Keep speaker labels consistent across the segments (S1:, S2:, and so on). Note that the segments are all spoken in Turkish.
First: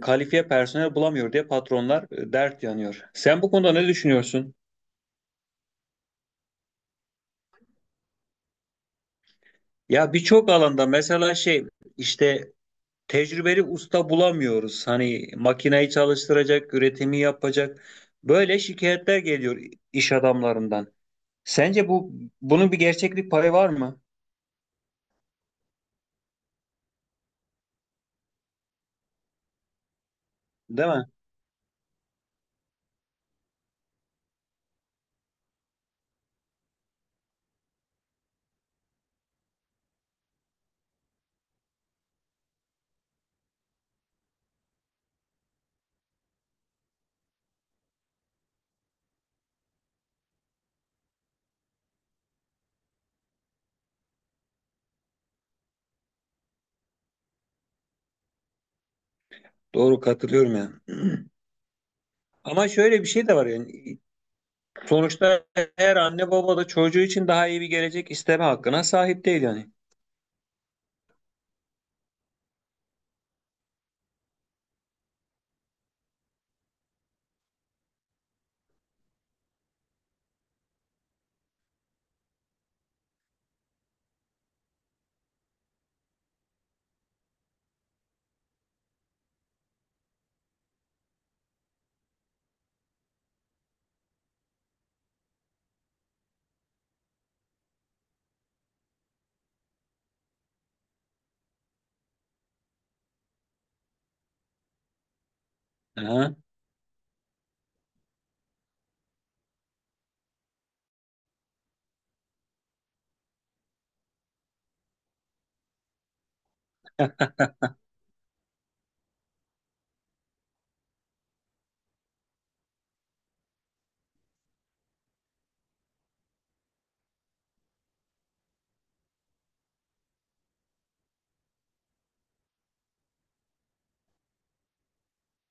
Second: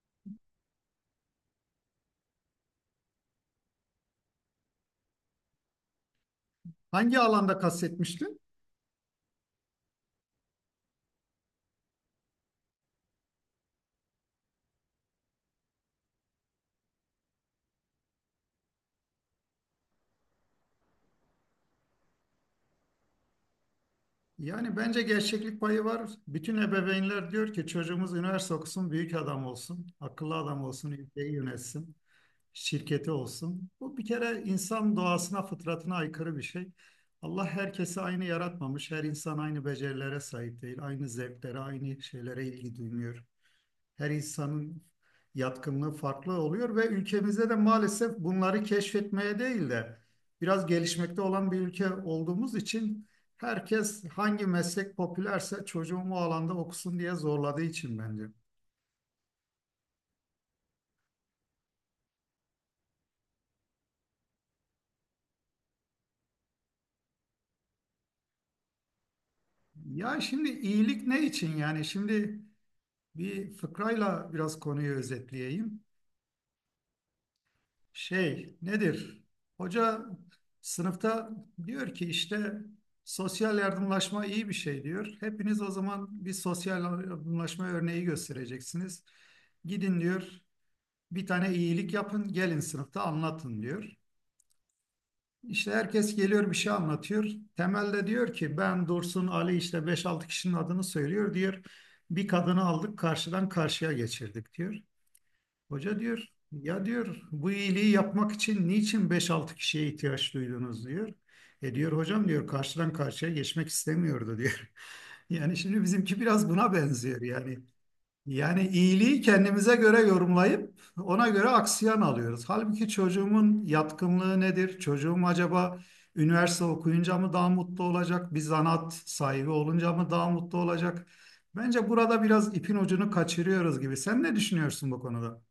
S1: Kalifiye personel bulamıyor diye patronlar dert yanıyor. Sen bu konuda ne düşünüyorsun?
S2: Hangi alanda kastetmiştin?
S1: Ya birçok alanda mesela işte tecrübeli usta bulamıyoruz. Hani makineyi çalıştıracak, üretimi yapacak. Böyle şikayetler geliyor iş adamlarından. Sence bu Bunun bir gerçeklik payı var mı?
S2: Yani bence gerçeklik payı var. Bütün ebeveynler diyor ki çocuğumuz üniversite okusun, büyük adam olsun, akıllı adam
S1: Değil
S2: olsun,
S1: mi?
S2: ülkeyi yönetsin, şirketi olsun. Bu bir kere insan doğasına, fıtratına aykırı bir şey. Allah herkesi aynı yaratmamış. Her insan aynı becerilere sahip değil, aynı zevklere, aynı şeylere ilgi duymuyor. Her insanın yatkınlığı farklı oluyor ve ülkemizde de maalesef bunları keşfetmeye değil de biraz gelişmekte olan bir ülke olduğumuz için herkes hangi meslek popülerse çocuğum o alanda okusun diye zorladığı için bence.
S1: Doğru, katılıyorum yani. Ama şöyle bir şey de var yani, sonuçta her anne baba da çocuğu için daha iyi bir gelecek isteme hakkına sahip değil yani.
S2: Ya şimdi iyilik ne için yani? Şimdi bir fıkrayla biraz konuyu özetleyeyim. Şey nedir? Hoca sınıfta diyor ki işte sosyal yardımlaşma iyi bir şey diyor. Hepiniz o zaman bir sosyal yardımlaşma örneği göstereceksiniz. Gidin diyor bir tane iyilik yapın gelin sınıfta anlatın diyor. İşte herkes geliyor bir şey anlatıyor. Temelde diyor ki ben Dursun Ali işte beş altı kişinin adını söylüyor diyor. Bir kadını aldık karşıdan karşıya geçirdik diyor. Hoca diyor
S1: Aha.
S2: ya diyor bu iyiliği yapmak için niçin beş altı kişiye ihtiyaç duydunuz diyor. E diyor hocam diyor karşıdan karşıya geçmek istemiyordu diyor. Yani şimdi bizimki biraz buna benziyor yani. Yani iyiliği kendimize göre yorumlayıp ona göre aksiyon alıyoruz. Halbuki çocuğumun yatkınlığı nedir? Çocuğum acaba üniversite okuyunca mı daha mutlu olacak? Bir zanaat sahibi olunca mı daha mutlu olacak? Bence burada biraz ipin ucunu kaçırıyoruz gibi. Sen ne düşünüyorsun bu konuda?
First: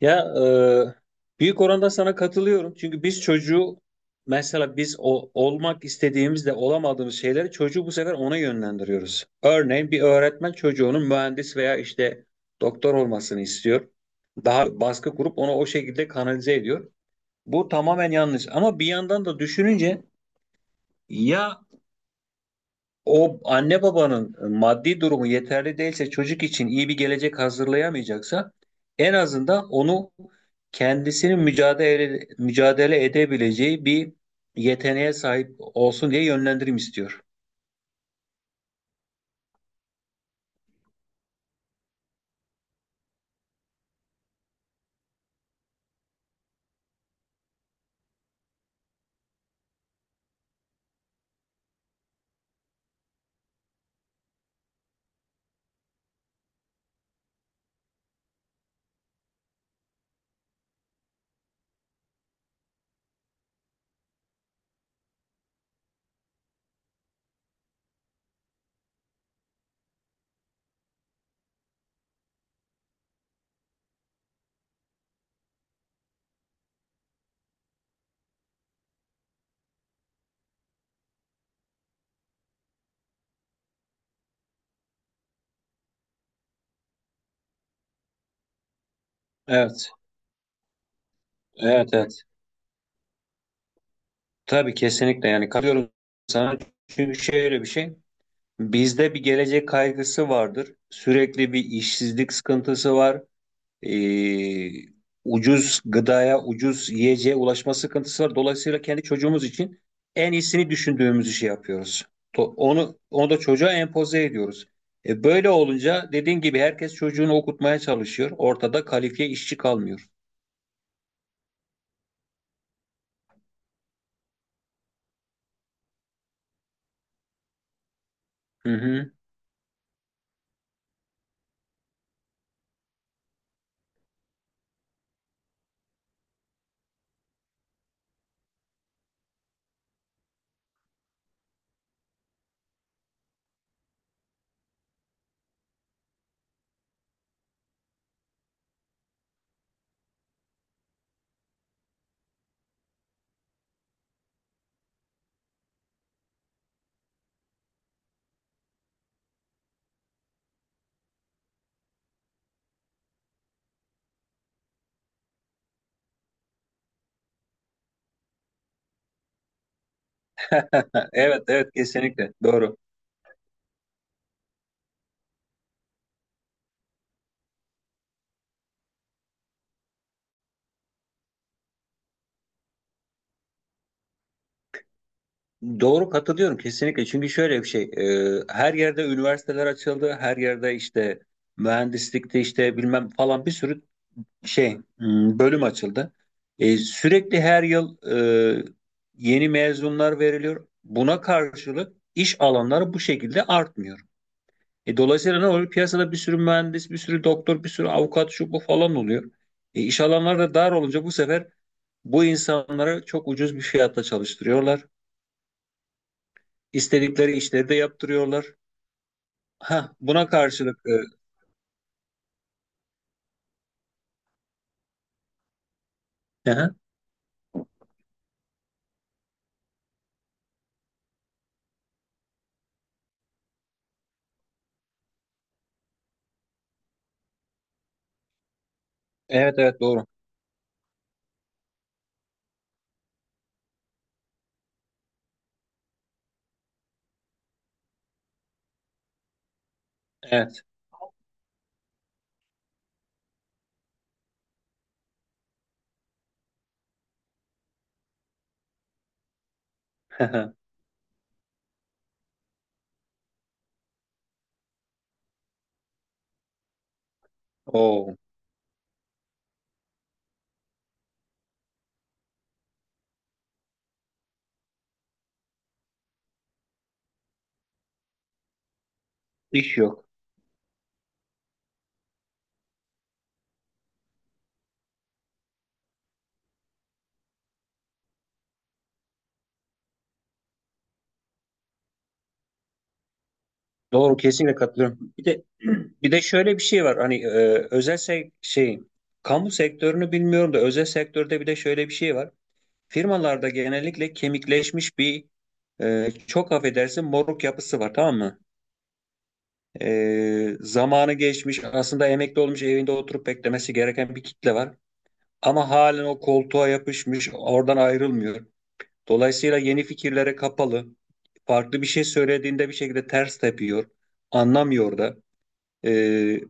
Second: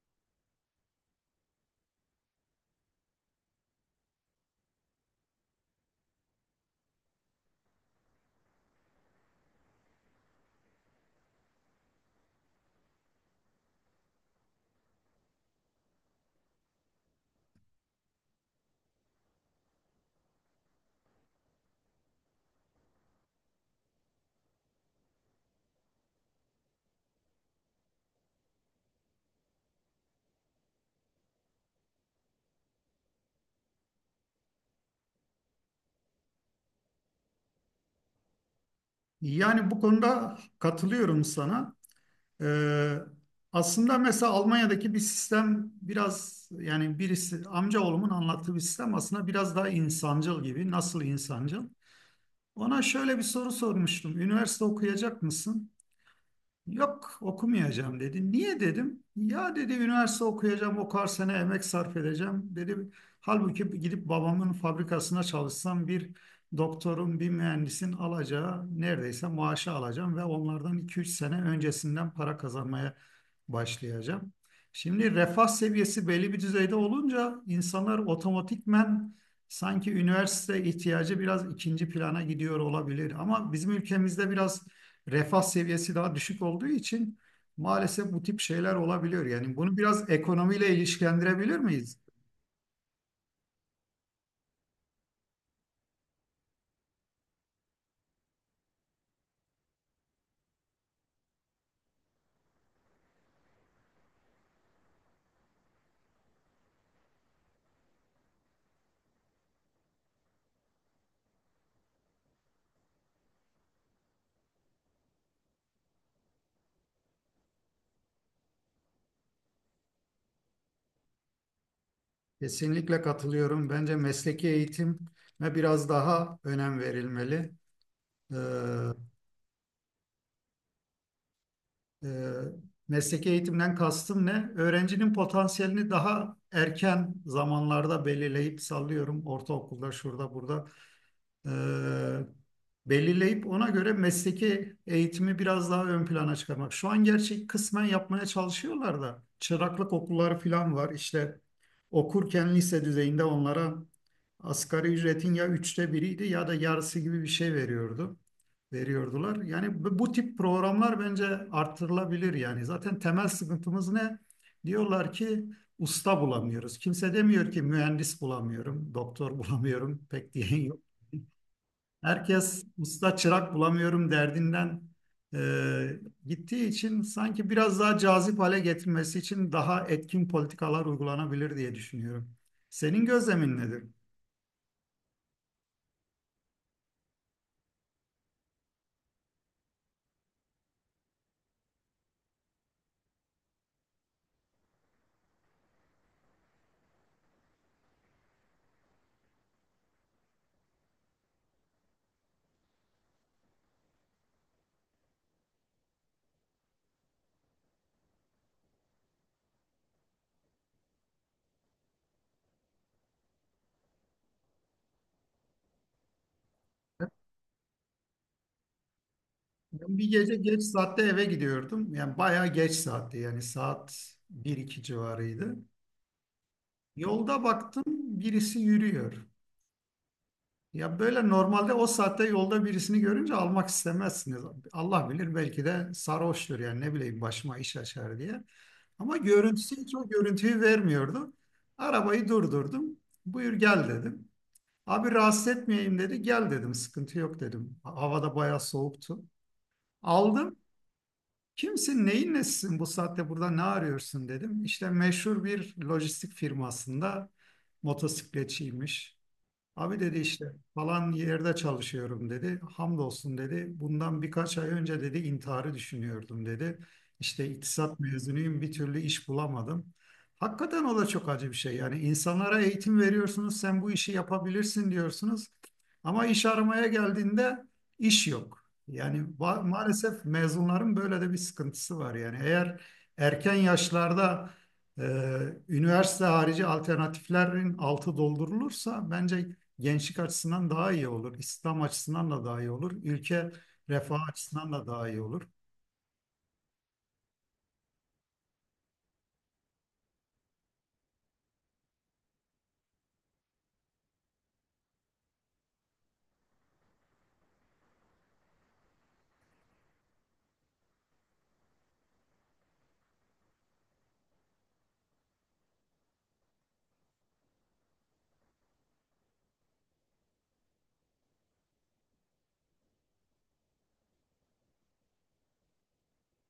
S1: Ya Büyük oranda sana katılıyorum. Çünkü biz çocuğu, mesela biz olmak istediğimizde olamadığımız şeyleri çocuğu bu sefer ona yönlendiriyoruz. Örneğin bir öğretmen çocuğunun mühendis veya işte doktor olmasını istiyor. Daha baskı kurup onu o şekilde kanalize ediyor. Bu tamamen yanlış. Ama bir yandan da düşününce, ya, o anne babanın maddi durumu yeterli değilse, çocuk için iyi bir gelecek hazırlayamayacaksa, en azından onu kendisinin mücadele edebileceği bir yeteneğe sahip olsun diye yönlendirim istiyor.
S2: Yani bu konuda katılıyorum sana. Ee, aslında mesela Almanya'daki bir sistem biraz yani birisi amcaoğlumun anlattığı bir sistem aslında biraz daha insancıl gibi. Nasıl insancıl? Ona şöyle bir soru sormuştum. Üniversite okuyacak mısın? Yok okumayacağım dedi. Niye dedim? Ya dedi üniversite okuyacağım o kadar sene emek sarf edeceğim. Dedim halbuki gidip babamın fabrikasına çalışsam bir doktorun bir mühendisin alacağı neredeyse maaşı alacağım ve onlardan iki üç sene öncesinden para kazanmaya başlayacağım. Şimdi refah seviyesi belli bir düzeyde olunca insanlar otomatikmen sanki üniversite ihtiyacı biraz ikinci plana gidiyor olabilir. Ama bizim ülkemizde biraz refah seviyesi daha düşük olduğu için maalesef bu tip şeyler olabiliyor. Yani bunu
S1: Evet,
S2: biraz ekonomiyle ilişkilendirebilir
S1: evet,
S2: miyiz?
S1: evet. Tabii, kesinlikle yani katılıyorum sana. Çünkü şöyle bir şey, bizde bir gelecek kaygısı vardır. Sürekli bir işsizlik sıkıntısı var. e, Ucuz gıdaya, ucuz yiyeceğe ulaşma sıkıntısı var. Dolayısıyla kendi çocuğumuz için en iyisini düşündüğümüz işi yapıyoruz. Onu da çocuğa empoze ediyoruz. Böyle olunca dediğin gibi herkes çocuğunu okutmaya çalışıyor. Ortada kalifiye işçi kalmıyor.
S2: Kesinlikle katılıyorum. Bence mesleki eğitime biraz daha önem verilmeli. Ee,
S1: Hı hı.
S2: e, mesleki eğitimden kastım ne? Öğrencinin potansiyelini daha erken zamanlarda belirleyip sallıyorum. Ortaokulda, şurada, burada e, belirleyip ona göre mesleki eğitimi biraz daha ön plana çıkarmak. Şu an gerçi kısmen yapmaya çalışıyorlar da çıraklık okulları falan var. İşte okurken lise düzeyinde onlara asgari ücretin ya üçte biriydi ya da yarısı gibi bir şey veriyordu. Veriyordular. Yani bu tip programlar bence artırılabilir yani. Zaten temel sıkıntımız ne? Diyorlar ki usta bulamıyoruz. Kimse demiyor ki mühendis bulamıyorum, doktor bulamıyorum pek diyen.
S1: Evet, evet, kesinlikle
S2: Herkes
S1: doğru.
S2: usta çırak bulamıyorum derdinden e, gittiği için sanki biraz daha cazip hale getirmesi için daha etkin politikalar uygulanabilir diye düşünüyorum. Senin gözlemin nedir?
S1: Doğru, katılıyorum kesinlikle. Çünkü şöyle bir şey, her yerde üniversiteler açıldı, her yerde işte mühendislikte işte bilmem falan bir sürü bölüm açıldı. Sürekli her yıl e, yeni mezunlar veriliyor. Buna karşılık iş alanları bu şekilde artmıyor. Dolayısıyla ne oluyor? Piyasada bir sürü mühendis, bir sürü doktor, bir sürü avukat şu bu falan oluyor. İş alanları da dar olunca bu sefer bu insanları çok ucuz bir fiyatta çalıştırıyorlar. İstedikleri işleri de yaptırıyorlar. Ha,
S2: Ben bir
S1: buna
S2: gece geç
S1: karşılık
S2: saatte eve gidiyordum. Yani bayağı geç saatti yani saat bir iki civarıydı.
S1: hı hı.
S2: Yolda baktım birisi yürüyor. Ya böyle normalde o saatte yolda birisini görünce almak istemezsiniz. Allah bilir belki de sarhoştur yani ne bileyim başıma iş açar diye. Ama
S1: Evet,
S2: görüntüsü
S1: evet,
S2: hiç
S1: doğru.
S2: o görüntüyü vermiyordu. Arabayı durdurdum. Buyur gel dedim. Abi rahatsız etmeyeyim dedi. Gel dedim sıkıntı yok dedim. Havada bayağı soğuktu. Aldım.
S1: Evet.
S2: Kimsin neyin nesisin bu saatte burada ne arıyorsun dedim. İşte meşhur bir lojistik firmasında motosikletçiymiş. Abi dedi işte falan yerde çalışıyorum dedi. Hamdolsun dedi. Bundan birkaç ay önce dedi intiharı düşünüyordum dedi. İşte iktisat
S1: Oo,
S2: mezunuyum bir türlü iş bulamadım. Hakikaten o da çok acı bir şey. Yani insanlara eğitim veriyorsunuz sen bu işi yapabilirsin diyorsunuz. Ama iş aramaya geldiğinde iş yok. Yani
S1: iş yok.
S2: maalesef mezunların böyle de bir sıkıntısı var. Yani eğer erken yaşlarda e, üniversite harici alternatiflerin altı doldurulursa bence gençlik açısından daha iyi olur. İslam açısından da daha iyi olur. Ülke
S1: Doğru,
S2: refah
S1: kesinlikle
S2: açısından da daha
S1: katılıyorum.
S2: iyi
S1: Bir
S2: olur.
S1: de bir de şöyle bir şey var. Hani e, özel sek- şey kamu sektörünü bilmiyorum da özel sektörde bir de şöyle bir şey var. Firmalarda genellikle kemikleşmiş bir, çok affedersin, moruk yapısı var, tamam mı? Zamanı geçmiş, aslında emekli olmuş, evinde oturup beklemesi gereken bir kitle var. Ama halen o koltuğa yapışmış, oradan ayrılmıyor. Dolayısıyla yeni fikirlere kapalı. Farklı bir şey söylediğinde bir şekilde ters tepiyor. Anlamıyor da e,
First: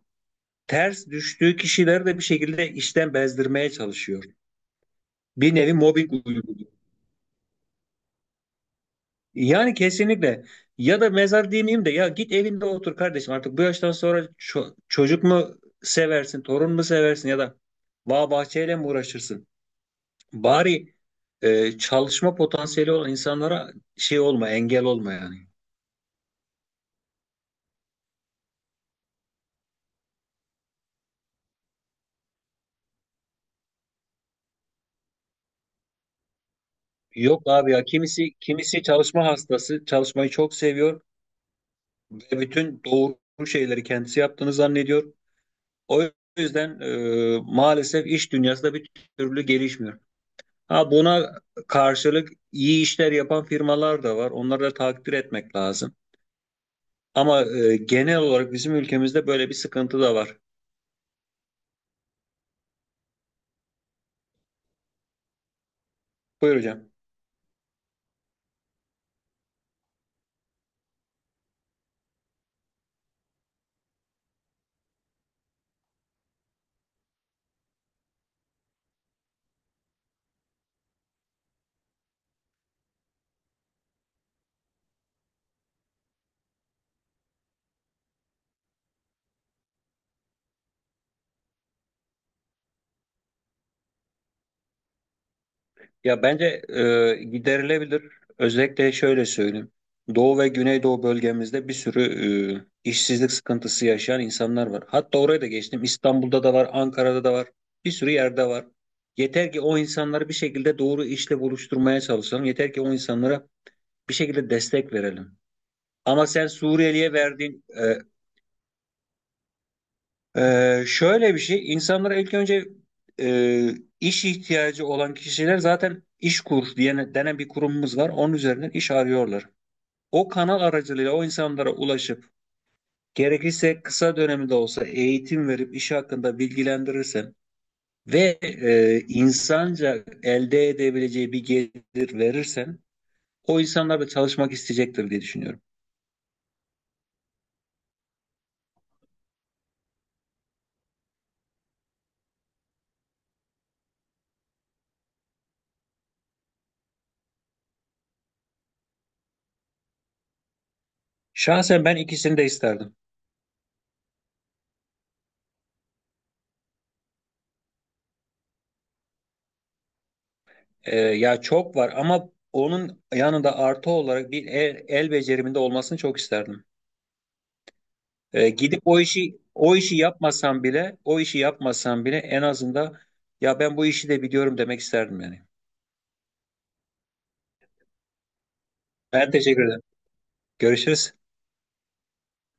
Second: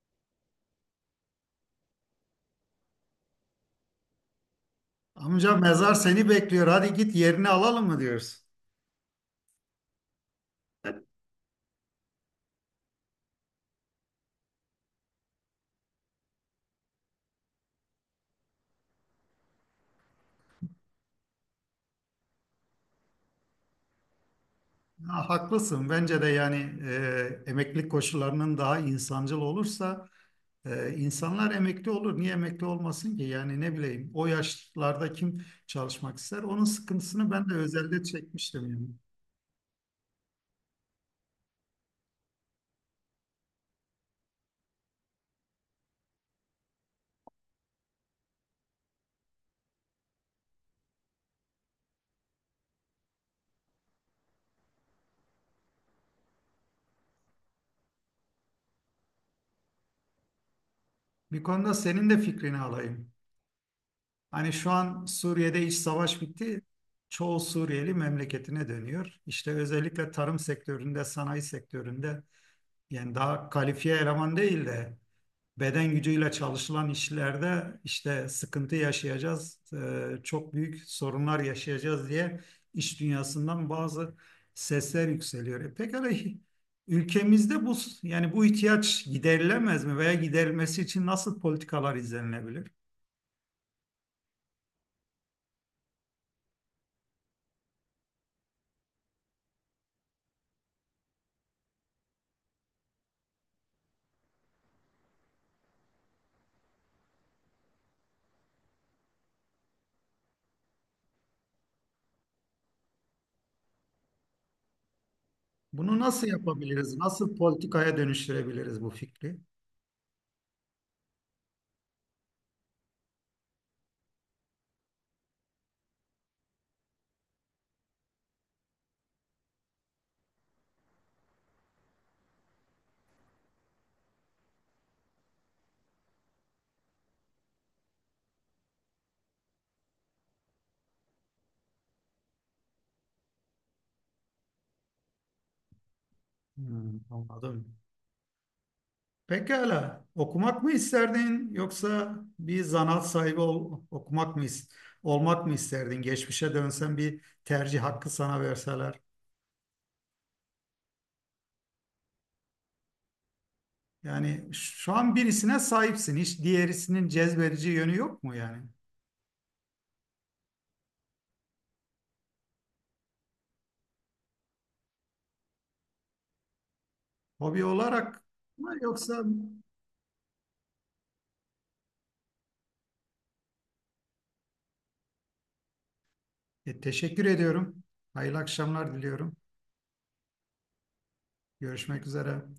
S1: ters düştüğü kişileri de bir şekilde işten bezdirmeye çalışıyor. Bir
S2: Amca
S1: nevi
S2: mezar
S1: mobbing
S2: seni
S1: uyguluyor.
S2: bekliyor. Hadi git yerini alalım mı diyoruz.
S1: Yani kesinlikle, ya da mezar demeyeyim de, ya git evinde otur kardeşim, artık bu yaştan sonra çocuk mu seversin, torun mu seversin, ya da bağ bahçeyle mi uğraşırsın? Bari çalışma potansiyeli olan insanlara şey olma, engel olma
S2: Ha,
S1: yani.
S2: haklısın. Bence de yani emeklilik koşullarının daha insancıl olursa insanlar emekli olur. Niye emekli olmasın ki? Yani ne bileyim o yaşlarda kim çalışmak ister? Onun sıkıntısını
S1: Yok
S2: ben de
S1: abi ya,
S2: özelde
S1: kimisi
S2: çekmiştim
S1: kimisi
S2: yani.
S1: çalışma hastası, çalışmayı çok seviyor ve bütün doğru şeyleri kendisi yaptığını zannediyor. O yüzden maalesef iş dünyası da bir türlü gelişmiyor. Ha, buna karşılık iyi işler yapan firmalar da var. Onları da takdir etmek lazım. Ama genel olarak bizim ülkemizde böyle bir sıkıntı da var.
S2: Bir konuda senin de fikrini alayım. Hani şu an Suriye'de iç savaş
S1: Buyur
S2: bitti.
S1: hocam.
S2: Çoğu Suriyeli memleketine dönüyor. İşte özellikle tarım sektöründe, sanayi sektöründe yani daha kalifiye eleman değil de beden gücüyle çalışılan işlerde işte sıkıntı yaşayacağız, çok büyük sorunlar yaşayacağız diye iş dünyasından bazı sesler yükseliyor. E pekala ülkemizde bu yani bu ihtiyaç giderilemez mi veya giderilmesi için nasıl politikalar izlenilebilir?
S1: Ya bence giderilebilir. Özellikle şöyle söyleyeyim. Doğu ve Güneydoğu bölgemizde bir sürü işsizlik sıkıntısı yaşayan insanlar var. Hatta oraya da geçtim. İstanbul'da da var, Ankara'da da var. Bir sürü yerde var. Yeter ki o insanları bir şekilde doğru işle buluşturmaya çalışalım. Yeter ki o insanlara bir şekilde destek verelim.
S2: Bunu nasıl
S1: Ama sen
S2: yapabiliriz?
S1: Suriyeli'ye
S2: Nasıl
S1: verdiğin
S2: politikaya dönüştürebiliriz bu fikri?
S1: Şöyle bir şey, insanlara ilk önce e, iş ihtiyacı olan kişiler zaten İşkur diye denen bir kurumumuz var. Onun üzerinden iş arıyorlar. O kanal aracılığıyla o insanlara ulaşıp gerekirse kısa dönemde olsa eğitim verip iş hakkında bilgilendirirsen ve insanca elde edebileceği bir gelir verirsen o insanlar da çalışmak isteyecektir diye düşünüyorum.
S2: Hmm, anladım. Pekala. Okumak mı isterdin yoksa bir zanaat sahibi okumak mı olmak mı isterdin? Geçmişe dönsen bir tercih hakkı sana verseler.
S1: Şahsen ben ikisini de isterdim.
S2: Yani şu an birisine sahipsin. Hiç diğerisinin cezbedici yönü yok mu yani?
S1: Ya çok var, ama onun yanında artı olarak bir el becerimin olmasını çok isterdim.
S2: Hobi olarak mı
S1: Gidip o
S2: yoksa
S1: işi o işi yapmasam bile, o işi yapmasam bile, en azından ya ben bu işi de biliyorum demek isterdim yani.
S2: E, teşekkür ediyorum. Hayırlı akşamlar
S1: Ben
S2: diliyorum.
S1: teşekkür ederim. Görüşürüz.
S2: Görüşmek üzere.